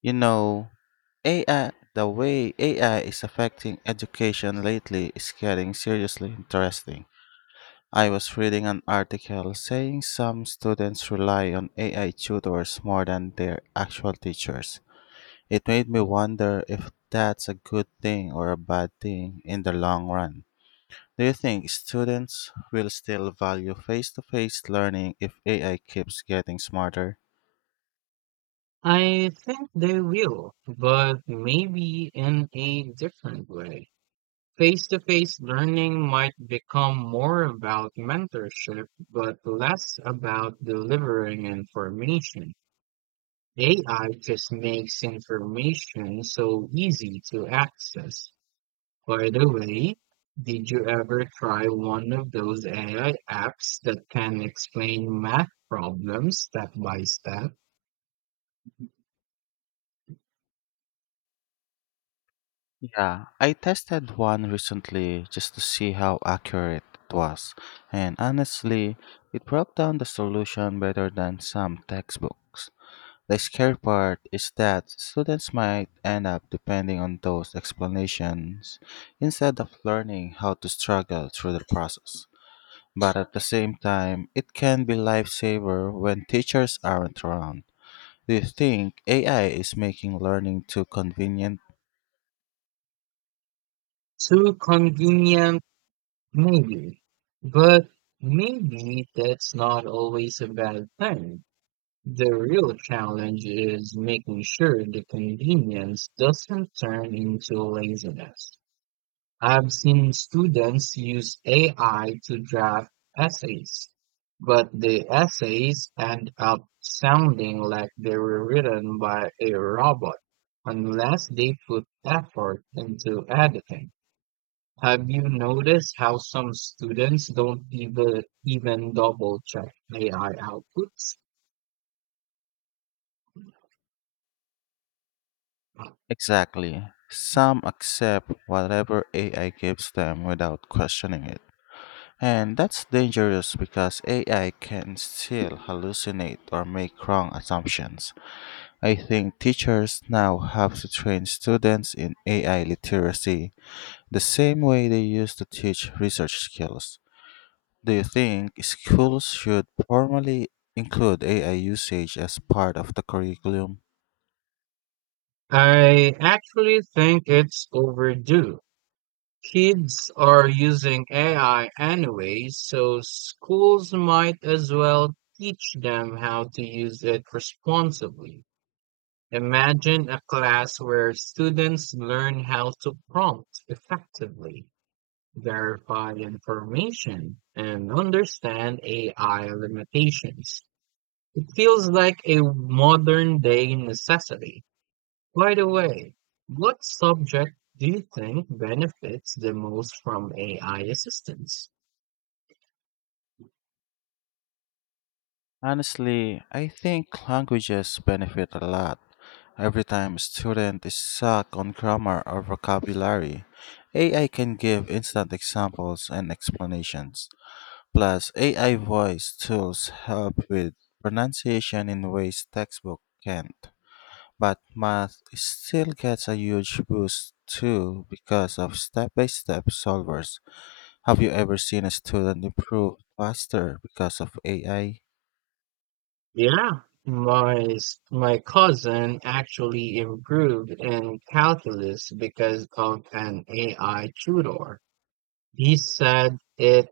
You know, AI, the way AI is affecting education lately is getting seriously interesting. I was reading an article saying some students rely on AI tutors more than their actual teachers. It made me wonder if that's a good thing or a bad thing in the long run. Do you think students will still value face to face learning if AI keeps getting smarter? I think they will, but maybe in a different way. Face to face learning might become more about mentorship, but less about delivering information. AI just makes information so easy to access. By the way, did you ever try one of those AI apps that can explain math problems step by step? Yeah, I tested one recently just to see how accurate it was, and honestly, it broke down the solution better than some textbooks. The scary part is that students might end up depending on those explanations instead of learning how to struggle through the process. But at the same time, it can be lifesaver when teachers aren't around. Do you think AI is making learning too convenient? Too convenient? Maybe, but maybe that's not always a bad thing. The real challenge is making sure the convenience doesn't turn into laziness. I've seen students use AI to draft essays, but the essays end up sounding like they were written by a robot unless they put effort into editing. Have you noticed how some students don't even double check AI outputs? Exactly. Some accept whatever AI gives them without questioning it. And that's dangerous because AI can still hallucinate or make wrong assumptions. I think teachers now have to train students in AI literacy the same way they used to teach research skills. Do you think schools should formally include AI usage as part of the curriculum? I actually think it's overdue. Kids are using AI anyway, so schools might as well teach them how to use it responsibly. Imagine a class where students learn how to prompt effectively, verify information, and understand AI limitations. It feels like a modern day necessity. By the way, what subject do you think benefits the most from AI assistance? Honestly, I think languages benefit a lot. Every time a student is stuck on grammar or vocabulary, AI can give instant examples and explanations. Plus, AI voice tools help with pronunciation in ways textbook can't. But math still gets a huge boost too because of step by step solvers. Have you ever seen a student improve faster because of AI? Yeah, my cousin actually improved in calculus because of an AI tutor. He said it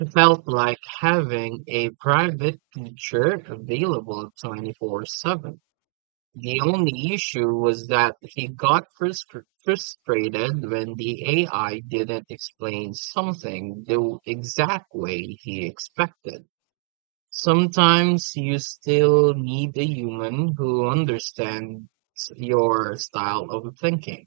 It felt like having a private teacher available 24/7. The only issue was that he got frustrated when the AI didn't explain something the exact way he expected. Sometimes you still need a human who understands your style of thinking.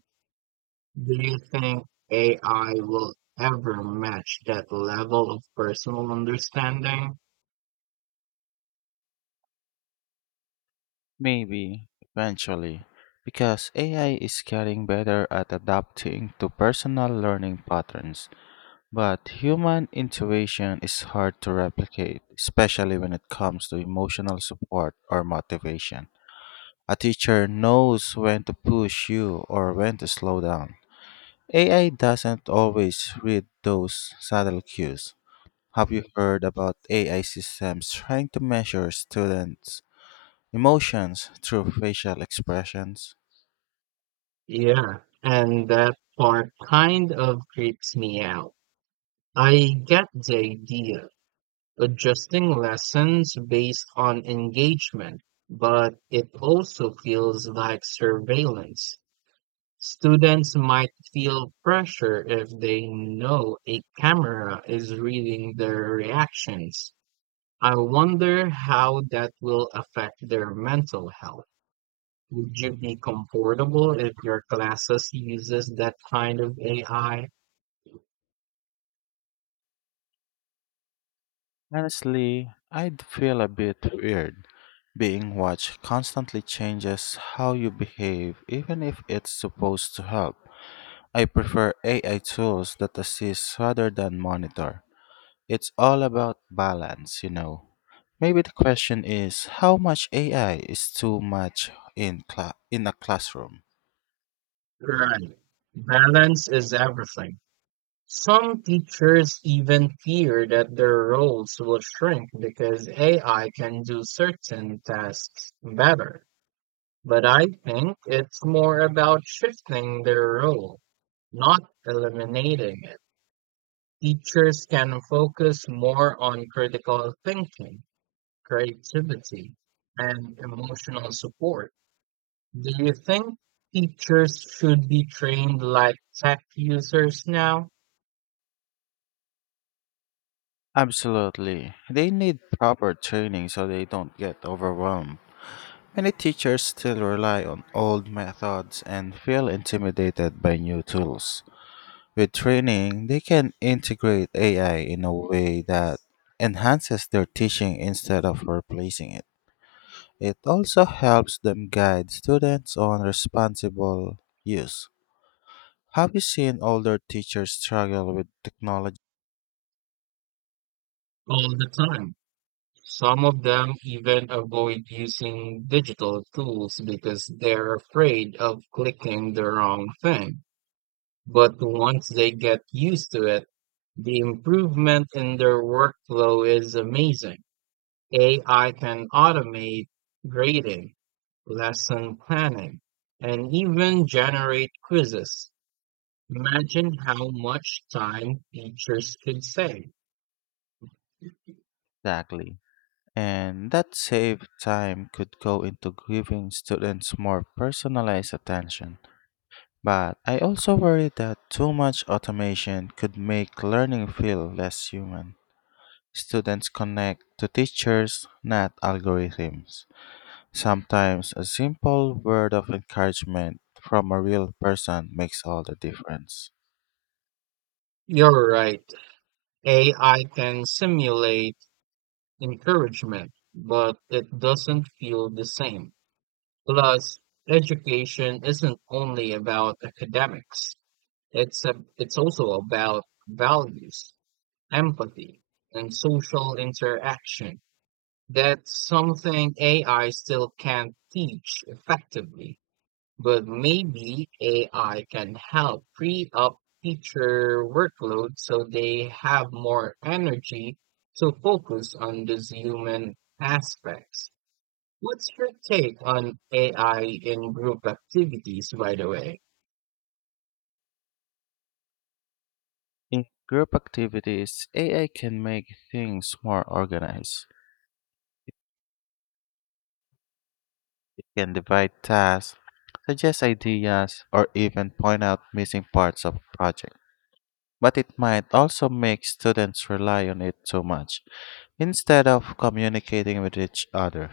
Do you think AI will ever match that level of personal understanding? Maybe, eventually, because AI is getting better at adapting to personal learning patterns, but human intuition is hard to replicate, especially when it comes to emotional support or motivation. A teacher knows when to push you or when to slow down. AI doesn't always read those subtle cues. Have you heard about AI systems trying to measure students' emotions through facial expressions? Yeah, and that part kind of creeps me out. I get the idea, adjusting lessons based on engagement, but it also feels like surveillance. Students might feel pressure if they know a camera is reading their reactions. I wonder how that will affect their mental health. Would you be comfortable if your classes uses that kind of AI? Honestly, I'd feel a bit weird. Being watched constantly changes how you behave, even if it's supposed to help. I prefer AI tools that assist rather than monitor. It's all about balance, you know. Maybe the question is how much AI is too much in in a classroom. Right. Balance is everything. Some teachers even fear that their roles will shrink because AI can do certain tasks better. But I think it's more about shifting their role, not eliminating it. Teachers can focus more on critical thinking, creativity, and emotional support. Do you think teachers should be trained like tech users now? Absolutely. They need proper training so they don't get overwhelmed. Many teachers still rely on old methods and feel intimidated by new tools. With training, they can integrate AI in a way that enhances their teaching instead of replacing it. It also helps them guide students on responsible use. Have you seen older teachers struggle with technology? All the time. Some of them even avoid using digital tools because they're afraid of clicking the wrong thing. But once they get used to it, the improvement in their workflow is amazing. AI can automate grading, lesson planning, and even generate quizzes. Imagine how much time teachers could save. Exactly. And that saved time could go into giving students more personalized attention. But I also worry that too much automation could make learning feel less human. Students connect to teachers, not algorithms. Sometimes a simple word of encouragement from a real person makes all the difference. You're right. AI can simulate encouragement, but it doesn't feel the same. Plus, education isn't only about academics. It's also about values, empathy, and social interaction. That's something AI still can't teach effectively. But maybe AI can help free up teacher workload so they have more energy to focus on these human aspects. What's your take on AI in group activities, by the way? In group activities, AI can make things more organized, can divide tasks, suggest ideas, or even point out missing parts of projects, but it might also make students rely on it too much instead of communicating with each other.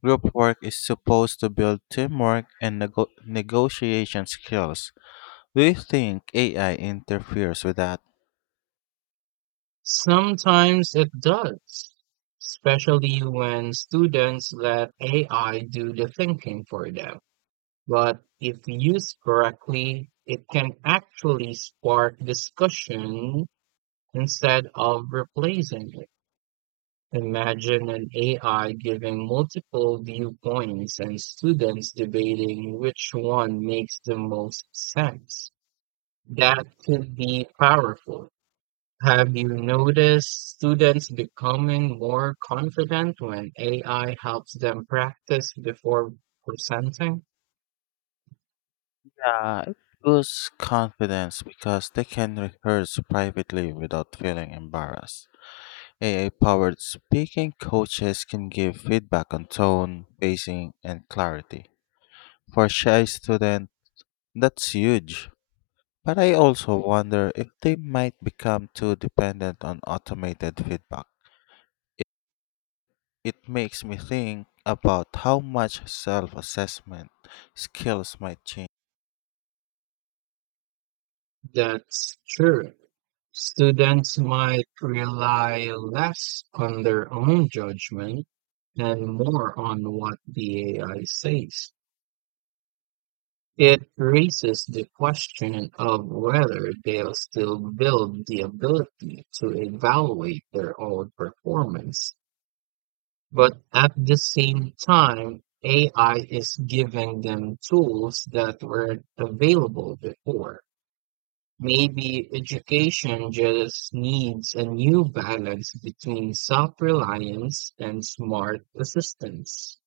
Group work is supposed to build teamwork and negotiation skills. Do you think AI interferes with that? Sometimes it does, especially when students let AI do the thinking for them. But if used correctly, it can actually spark discussion. Instead of replacing it, imagine an AI giving multiple viewpoints and students debating which one makes the most sense. That could be powerful. Have you noticed students becoming more confident when AI helps them practice before presenting? Yeah, it boosts confidence because they can rehearse privately without feeling embarrassed. AI powered speaking coaches can give feedback on tone, pacing, and clarity. For shy students, that's huge. But I also wonder if they might become too dependent on automated feedback. It makes me think about how much self assessment skills might change. That's true. Students might rely less on their own judgment and more on what the AI says. It raises the question of whether they'll still build the ability to evaluate their own performance. But at the same time, AI is giving them tools that weren't available before. Maybe education just needs a new balance between self-reliance and smart assistance.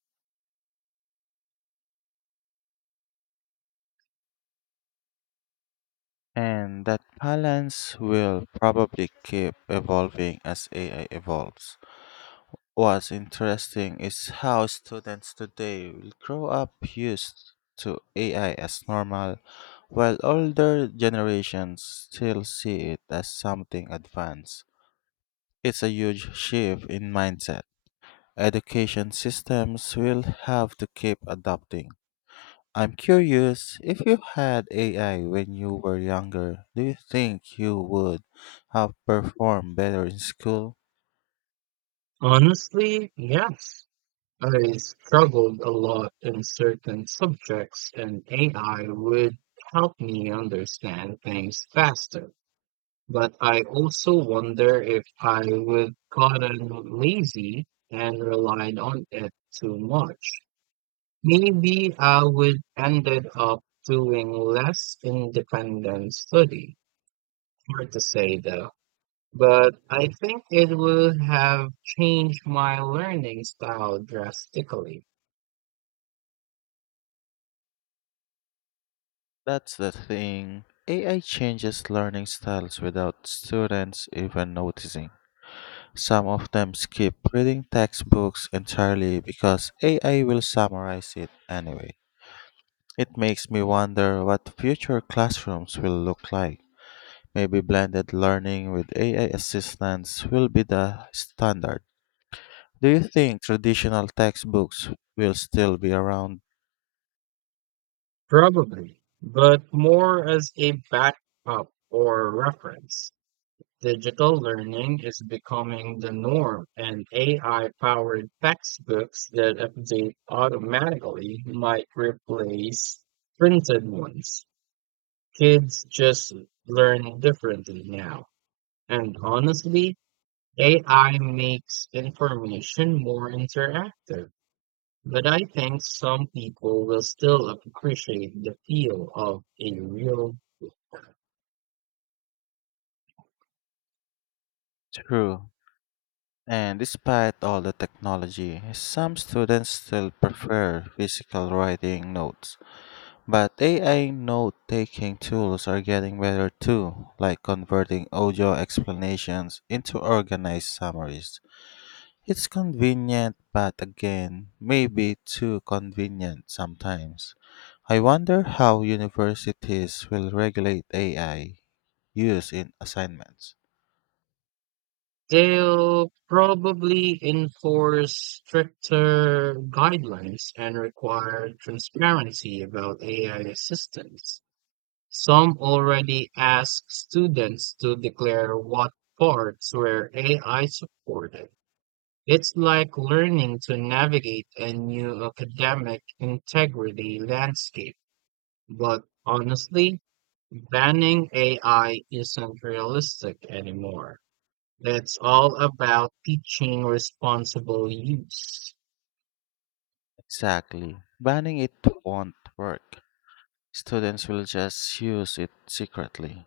And that balance will probably keep evolving as AI evolves. What's interesting is how students today will grow up used to AI as normal, while older generations still see it as something advanced. It's a huge shift in mindset. Education systems will have to keep adapting. I'm curious, if you had AI when you were younger, do you think you would have performed better in school? Honestly, yes. I struggled a lot in certain subjects, and AI would help me understand things faster. But I also wonder if I would gotten lazy and relied on it too much. Maybe I would ended up doing less independent study. Hard to say though. But I think it would have changed my learning style drastically. That's the thing. AI changes learning styles without students even noticing. Some of them skip reading textbooks entirely because AI will summarize it anyway. It makes me wonder what future classrooms will look like. Maybe blended learning with AI assistance will be the standard. Do you think traditional textbooks will still be around? Probably. But more as a backup or reference. Digital learning is becoming the norm, and AI powered textbooks that update automatically might replace printed ones. Kids just learn differently now. And honestly, AI makes information more interactive. But I think some people will still appreciate the feel of a real. True. And despite all the technology, some students still prefer physical writing notes. But AI note taking tools are getting better too, like converting audio explanations into organized summaries. It's convenient, but again, maybe too convenient sometimes. I wonder how universities will regulate AI use in assignments. They'll probably enforce stricter guidelines and require transparency about AI assistance. Some already ask students to declare what parts were AI supported. It's like learning to navigate a new academic integrity landscape, but honestly, banning AI isn't realistic anymore. It's all about teaching responsible use. Exactly. Banning it won't work. Students will just use it secretly.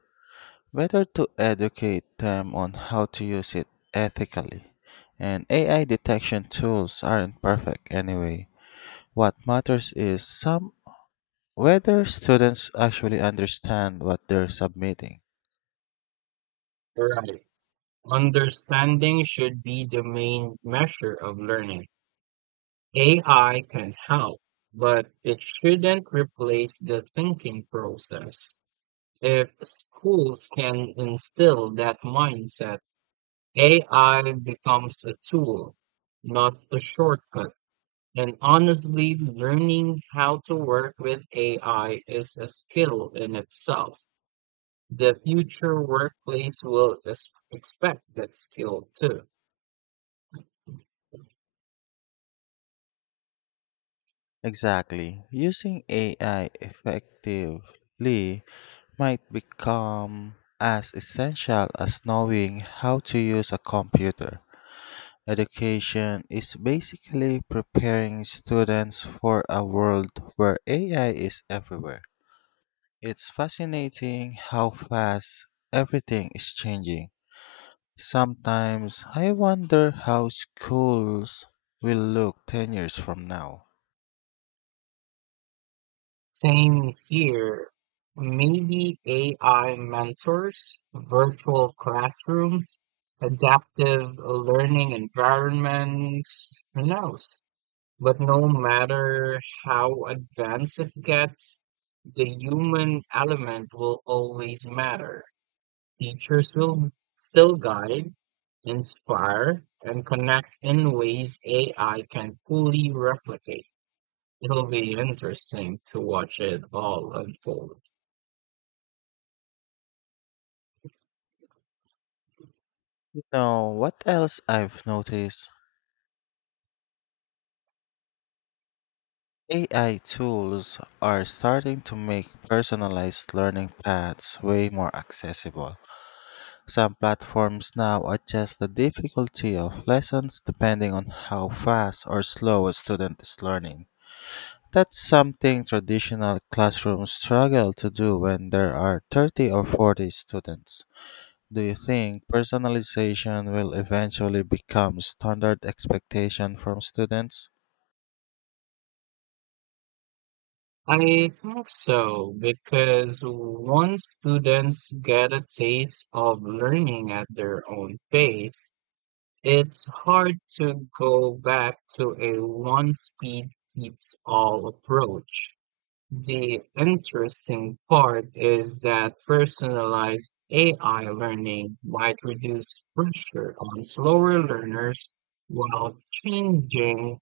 Better to educate them on how to use it ethically. And AI detection tools aren't perfect anyway. What matters is some whether students actually understand what they're submitting. Right. Understanding should be the main measure of learning. AI can help, but it shouldn't replace the thinking process. If schools can instill that mindset, AI becomes a tool, not a shortcut. And honestly, learning how to work with AI is a skill in itself. The future workplace will expect that skill too. Exactly. Using AI effectively might become as essential as knowing how to use a computer. Education is basically preparing students for a world where AI is everywhere. It's fascinating how fast everything is changing. Sometimes I wonder how schools will look 10 years from now. Same here. Maybe AI mentors, virtual classrooms, adaptive learning environments, who knows? But no matter how advanced it gets, the human element will always matter. Teachers will still guide, inspire, and connect in ways AI can fully replicate. It'll be interesting to watch it all unfold. You know, what else I've noticed? AI tools are starting to make personalized learning paths way more accessible. Some platforms now adjust the difficulty of lessons depending on how fast or slow a student is learning. That's something traditional classrooms struggle to do when there are 30 or 40 students. Do you think personalization will eventually become standard expectation from students? I think so, because once students get a taste of learning at their own pace, it's hard to go back to a one speed fits all approach. The interesting part is that personalized AI learning might reduce pressure on slower learners while changing,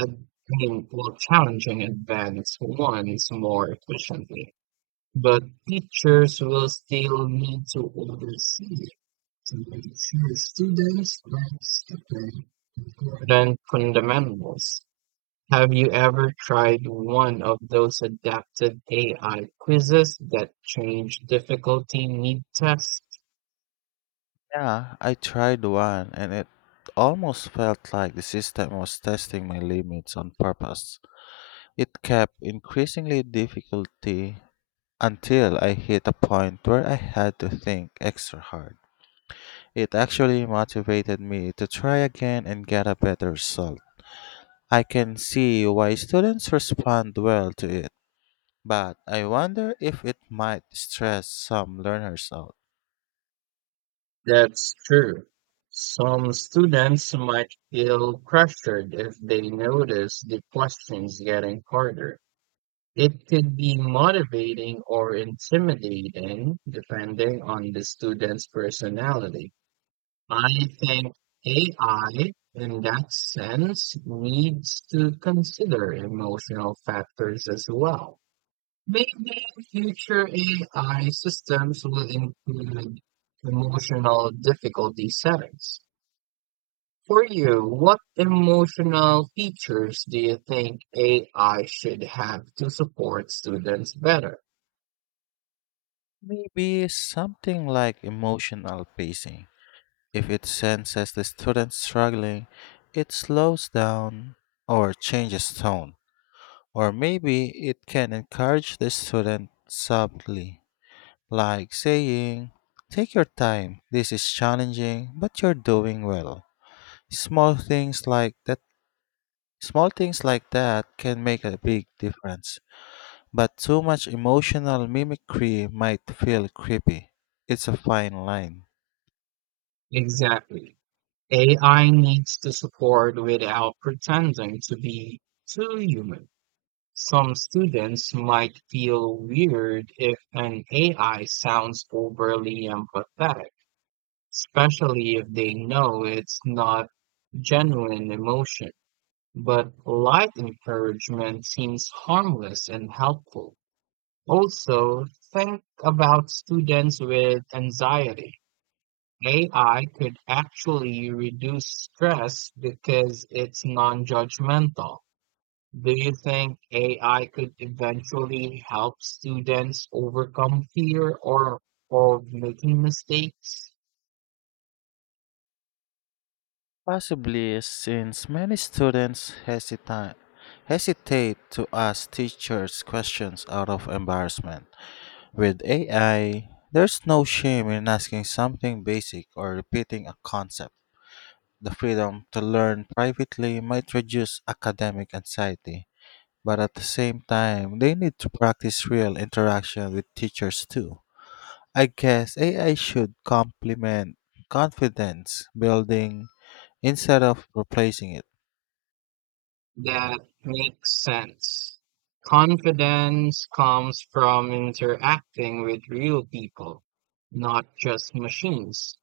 ad- I mean, while challenging advanced ones more efficiently. But teachers will still need to oversee it to ensure students grasp the important fundamentals. Have you ever tried one of those adaptive AI quizzes that change difficulty mid-test? Yeah, I tried one and it almost felt like the system was testing my limits on purpose. It kept increasingly difficulty until I hit a point where I had to think extra hard. It actually motivated me to try again and get a better result. I can see why students respond well to it, but I wonder if it might stress some learners out. That's true. Some students might feel pressured if they notice the questions getting harder. It could be motivating or intimidating depending on the student's personality. I think AI, in that sense, needs to consider emotional factors as well. Maybe future AI systems will include emotional difficulty settings. For you, what emotional features do you think AI should have to support students better? Maybe something like emotional pacing. If it senses the student struggling, it slows down or changes tone. Or maybe it can encourage the student subtly, like saying, "Take your time, this is challenging, but you're doing well." Small things like that small things like that can make a big difference. But too much emotional mimicry might feel creepy. It's a fine line. Exactly. AI needs to support without pretending to be too human. Some students might feel weird if an AI sounds overly empathetic, especially if they know it's not genuine emotion. But light encouragement seems harmless and helpful. Also, think about students with anxiety. AI could actually reduce stress because it's non-judgmental. Do you think AI could eventually help students overcome fear or of making mistakes? Possibly, since many students hesitate to ask teachers questions out of embarrassment. With AI, there's no shame in asking something basic or repeating a concept. The freedom to learn privately might reduce academic anxiety, but at the same time, they need to practice real interaction with teachers too. I guess AI should complement confidence building instead of replacing it. That makes sense. Confidence comes from interacting with real people, not just machines.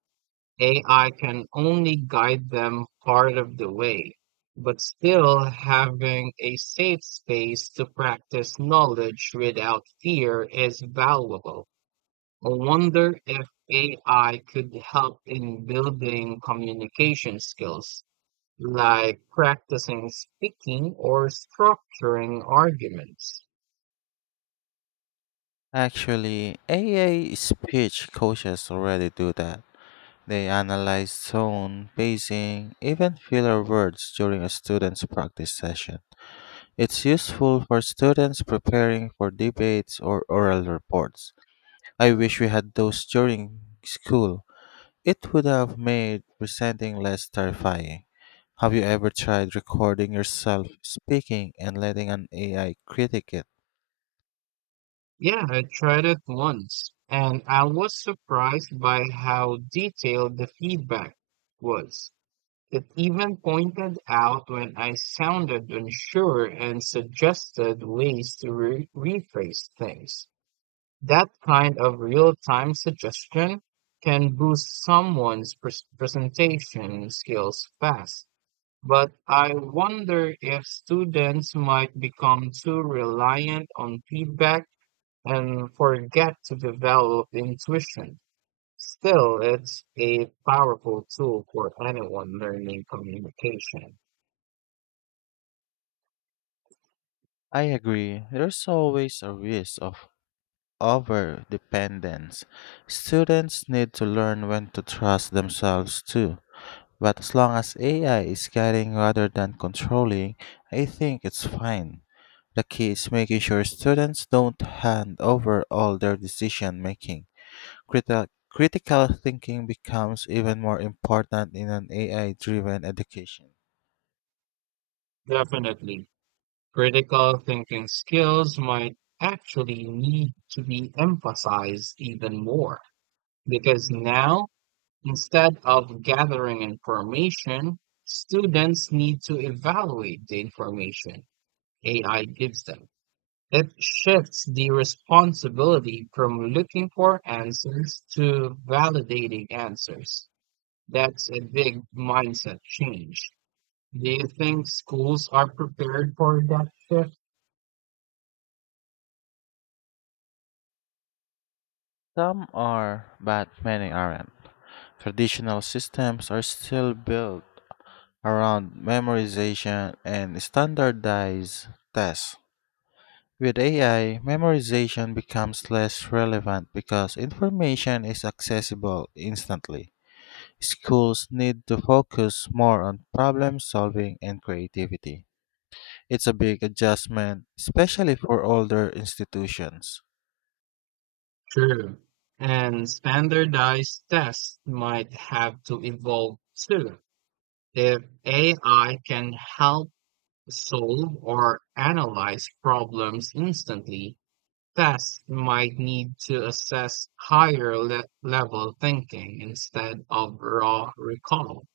AI can only guide them part of the way, but still having a safe space to practice knowledge without fear is valuable. I wonder if AI could help in building communication skills, like practicing speaking or structuring arguments. Actually, AI speech coaches already do that. They analyze tone, pacing, even filler words during a student's practice session. It's useful for students preparing for debates or oral reports. I wish we had those during school. It would have made presenting less terrifying. Have you ever tried recording yourself speaking and letting an AI critique it? Yeah, I tried it once, and I was surprised by how detailed the feedback was. It even pointed out when I sounded unsure and suggested ways to rephrase things. That kind of real-time suggestion can boost someone's presentation skills fast. But I wonder if students might become too reliant on feedback and forget to develop intuition. Still, it's a powerful tool for anyone learning communication. I agree. There's always a risk of over dependence. Students need to learn when to trust themselves too. But as long as AI is guiding rather than controlling, I think it's fine. The key is making sure students don't hand over all their decision making. Critical thinking becomes even more important in an AI driven education. Definitely. Critical thinking skills might actually need to be emphasized even more because now, instead of gathering information, students need to evaluate the information AI gives them. It shifts the responsibility from looking for answers to validating answers. That's a big mindset change. Do you think schools are prepared for that shift? Some are, but many aren't. Traditional systems are still built around memorization and standardized tests. With AI, memorization becomes less relevant because information is accessible instantly. Schools need to focus more on problem solving and creativity. It's a big adjustment, especially for older institutions. True. And standardized tests might have to evolve too. If AI can help solve or analyze problems instantly, tests might need to assess higher level thinking instead of raw recall.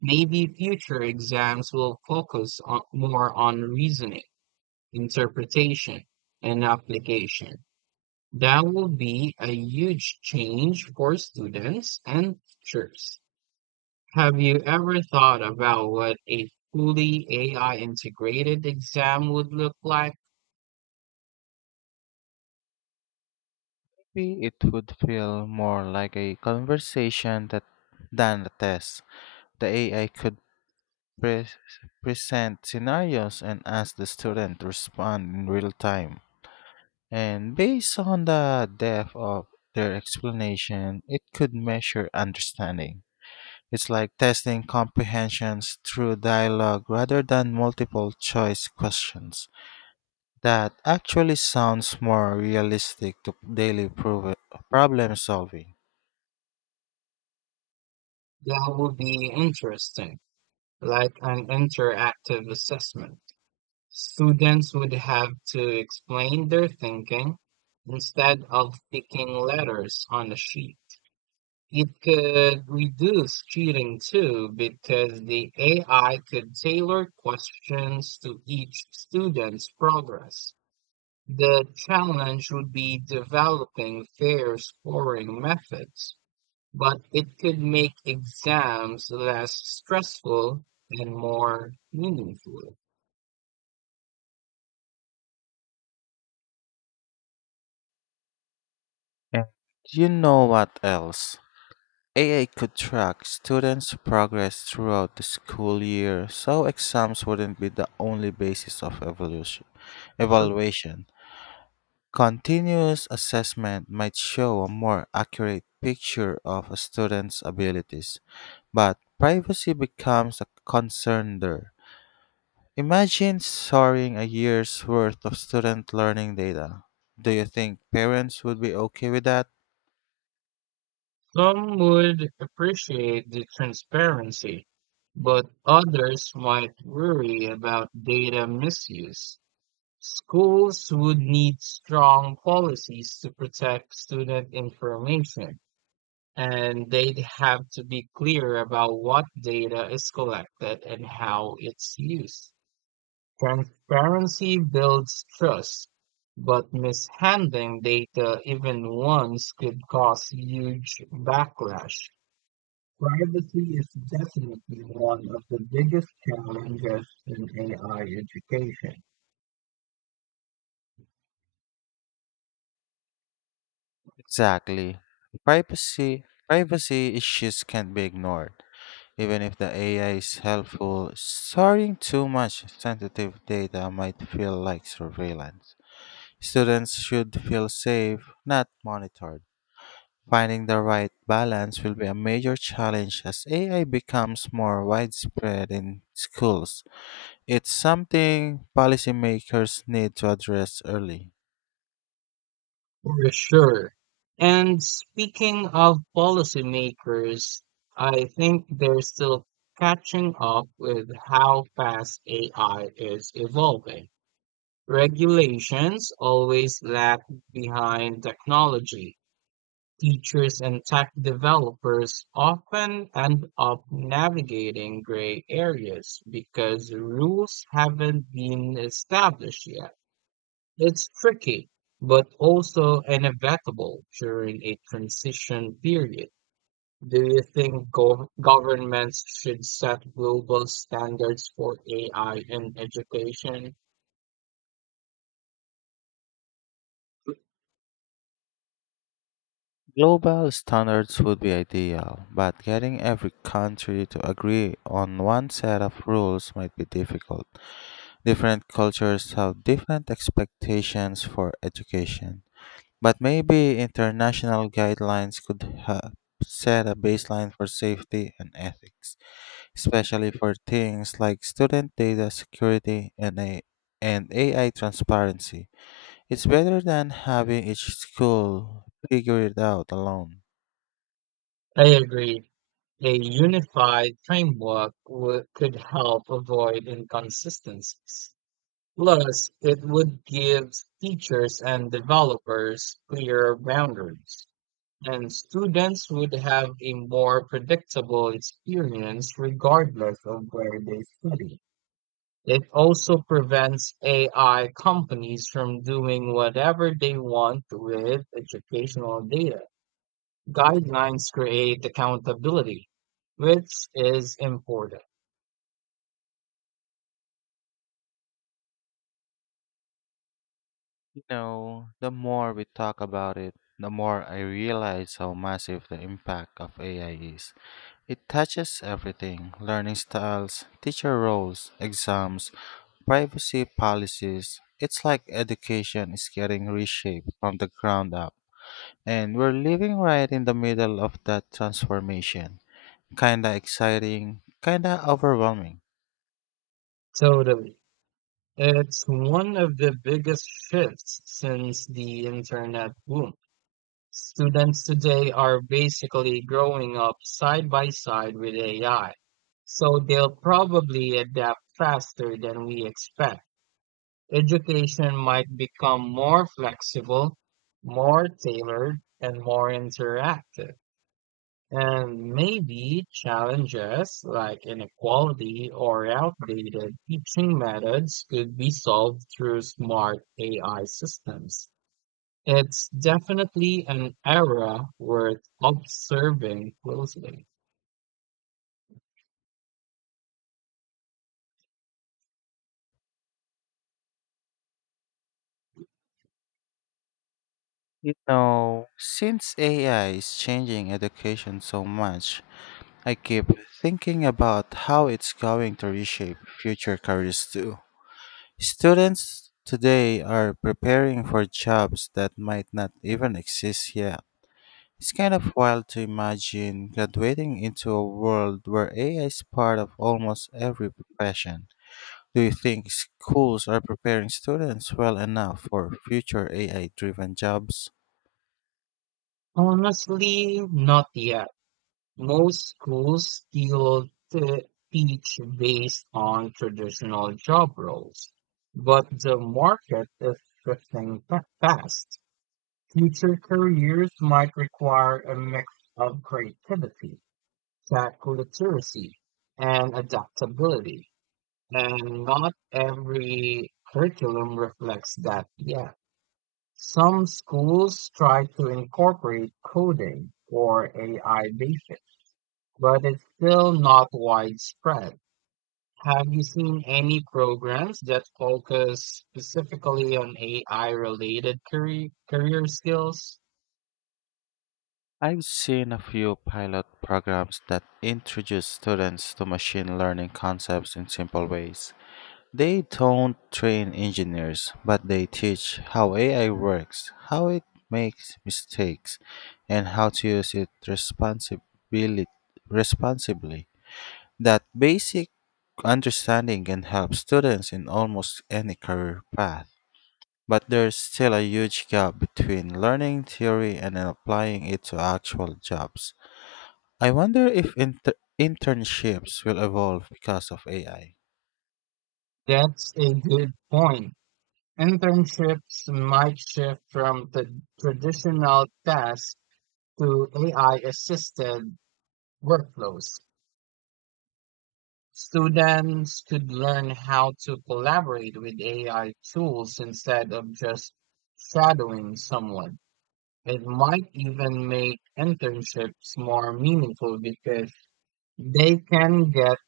Maybe future exams will focus on, more on reasoning, interpretation, and application. That will be a huge change for students and teachers. Have you ever thought about what a fully AI integrated exam would look like? Maybe it would feel more like a conversation than a test. The AI could pre- present scenarios and ask the student to respond in real time. And based on the depth of their explanation, it could measure understanding. It's like testing comprehensions through dialogue rather than multiple choice questions. That actually sounds more realistic to daily problem solving. That would be interesting, like an interactive assessment. Students would have to explain their thinking instead of picking letters on the sheet. It could reduce cheating too because the AI could tailor questions to each student's progress. The challenge would be developing fair scoring methods, but it could make exams less stressful and more meaningful. And you know what else? AA could track students' progress throughout the school year so exams wouldn't be the only basis of evolution. Evaluation. Continuous assessment might show a more accurate picture of a student's abilities, but privacy becomes a concern there. Imagine storing a year's worth of student learning data. Do you think parents would be okay with that? Some would appreciate the transparency, but others might worry about data misuse. Schools would need strong policies to protect student information, and they'd have to be clear about what data is collected and how it's used. Transparency builds trust, but mishandling data even once could cause huge backlash. Privacy is definitely one of the biggest challenges in AI education. Exactly. Privacy issues can't be ignored. Even if the AI is helpful, storing too much sensitive data might feel like surveillance. Students should feel safe, not monitored. Finding the right balance will be a major challenge as AI becomes more widespread in schools. It's something policymakers need to address early. For sure. And speaking of policymakers, I think they're still catching up with how fast AI is evolving. Regulations always lag behind technology. Teachers and tech developers often end up navigating gray areas because rules haven't been established yet. It's tricky, but also inevitable during a transition period. Do you think governments should set global standards for AI in education? Global standards would be ideal, but getting every country to agree on one set of rules might be difficult. Different cultures have different expectations for education, but maybe international guidelines could help set a baseline for safety and ethics, especially for things like student data security and AI transparency. It's better than having each school figure it out alone. I agree. A unified framework could help avoid inconsistencies. Plus, it would give teachers and developers clearer boundaries, and students would have a more predictable experience regardless of where they study. It also prevents AI companies from doing whatever they want with educational data. Guidelines create accountability, which is important. You know, the more we talk about it, the more I realize how massive the impact of AI is. It touches everything: learning styles, teacher roles, exams, privacy policies. It's like education is getting reshaped from the ground up. And we're living right in the middle of that transformation. Kinda exciting, kinda overwhelming. Totally. It's one of the biggest shifts since the internet boom. Students today are basically growing up side by side with AI, so they'll probably adapt faster than we expect. Education might become more flexible, more tailored, and more interactive. And maybe challenges like inequality or outdated teaching methods could be solved through smart AI systems. It's definitely an era worth observing closely. You know, since AI is changing education so much, I keep thinking about how it's going to reshape future careers too. Students today are preparing for jobs that might not even exist yet. It's kind of wild to imagine graduating into a world where AI is part of almost every profession. Do you think schools are preparing students well enough for future AI driven jobs? Honestly, not yet. Most schools still teach based on traditional job roles, but the market is shifting fast. Future careers might require a mix of creativity, tech literacy, and adaptability, and not every curriculum reflects that yet. Some schools try to incorporate coding or AI basics, but it's still not widespread. Have you seen any programs that focus specifically on AI related career skills? I've seen a few pilot programs that introduce students to machine learning concepts in simple ways. They don't train engineers, but they teach how AI works, how it makes mistakes, and how to use it responsibly. That basic understanding can help students in almost any career path. But there's still a huge gap between learning theory and applying it to actual jobs. I wonder if internships will evolve because of AI. That's a good point. Internships might shift from the traditional tasks to AI assisted workflows. Students could learn how to collaborate with AI tools instead of just shadowing someone. It might even make internships more meaningful because they can get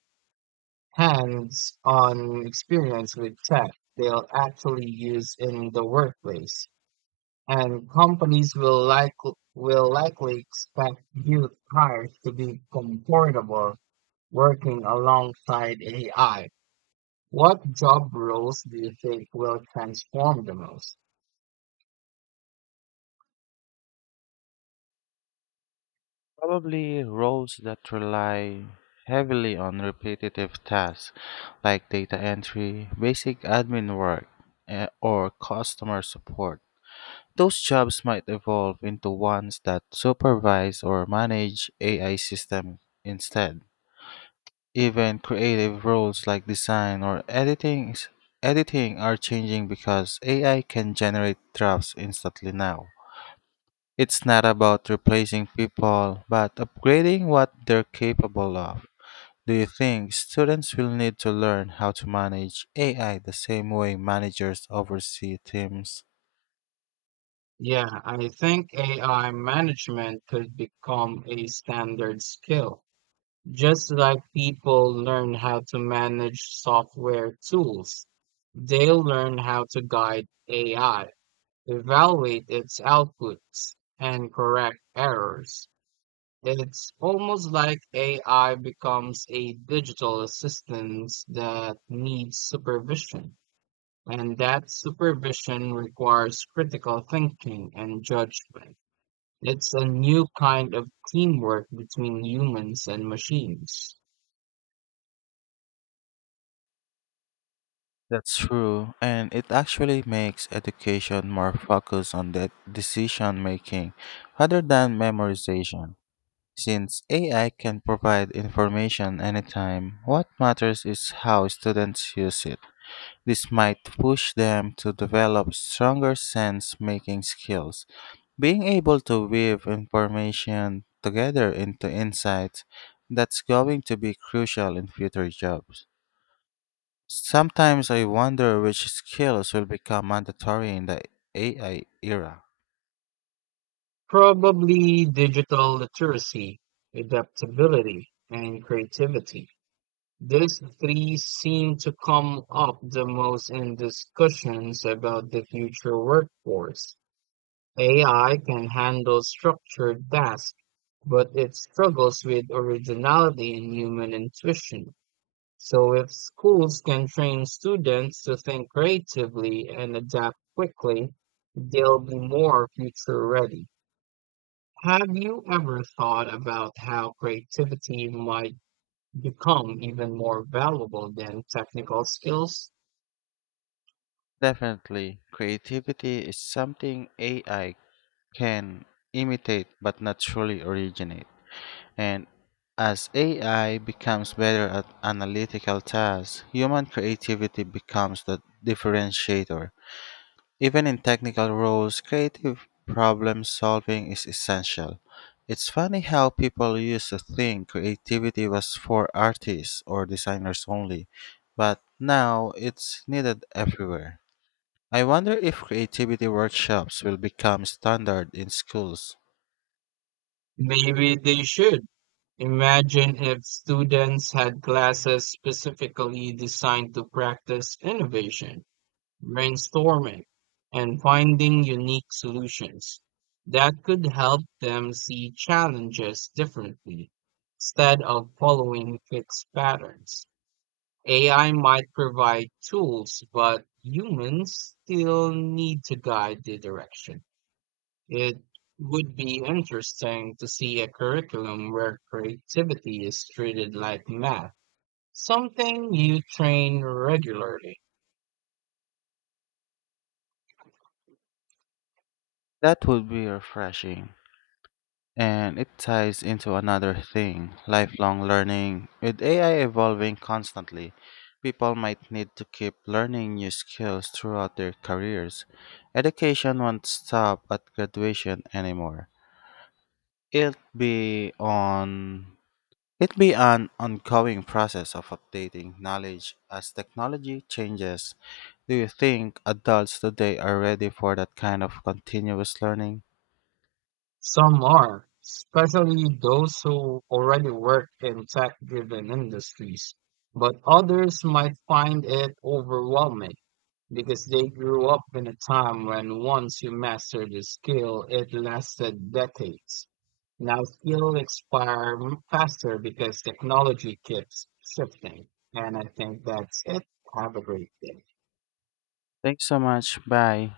hands on experience with tech they'll actually use in the workplace. And companies will likely expect youth hires to be comfortable working alongside AI. What job roles do you think will transform the most? Probably roles that rely heavily on repetitive tasks like data entry, basic admin work, or customer support. Those jobs might evolve into ones that supervise or manage AI systems instead. Even creative roles like design or editing are changing because AI can generate drafts instantly now. It's not about replacing people, but upgrading what they're capable of. Do you think students will need to learn how to manage AI the same way managers oversee teams? Yeah, I think AI management could become a standard skill, just like people learn how to manage software tools. They'll learn how to guide AI, evaluate its outputs and correct errors. It's almost like AI becomes a digital assistant that needs supervision, and that supervision requires critical thinking and judgment. It's a new kind of teamwork between humans and machines. That's true, and it actually makes education more focused on the decision making rather than memorization. Since AI can provide information anytime, what matters is how students use it. This might push them to develop stronger sense making skills. Being able to weave information together into insights, that's going to be crucial in future jobs. Sometimes I wonder which skills will become mandatory in the AI era. Probably digital literacy, adaptability, and creativity. These 3 seem to come up the most in discussions about the future workforce. AI can handle structured tasks, but it struggles with originality and human intuition. So, if schools can train students to think creatively and adapt quickly, they'll be more future ready. Have you ever thought about how creativity might become even more valuable than technical skills? Definitely, creativity is something AI can imitate but not truly originate. And as AI becomes better at analytical tasks, human creativity becomes the differentiator. Even in technical roles, creative problem solving is essential. It's funny how people used to think creativity was for artists or designers only, but now it's needed everywhere. I wonder if creativity workshops will become standard in schools. Maybe they should. Imagine if students had classes specifically designed to practice innovation, brainstorming, and finding unique solutions. That could help them see challenges differently instead of following fixed patterns. AI might provide tools, but humans still need to guide the direction. It would be interesting to see a curriculum where creativity is treated like math, something you train regularly. That would be refreshing. And it ties into another thing: lifelong learning. With AI evolving constantly, people might need to keep learning new skills throughout their careers. Education won't stop at graduation anymore. It'll be on it be an ongoing process of updating knowledge as technology changes. Do you think adults today are ready for that kind of continuous learning? Some are, especially those who already work in tech-driven industries, but others might find it overwhelming because they grew up in a time when once you mastered a skill, it lasted decades. Now skills expire faster because technology keeps shifting. And I think that's it. Have a great day. Thanks so much. Bye.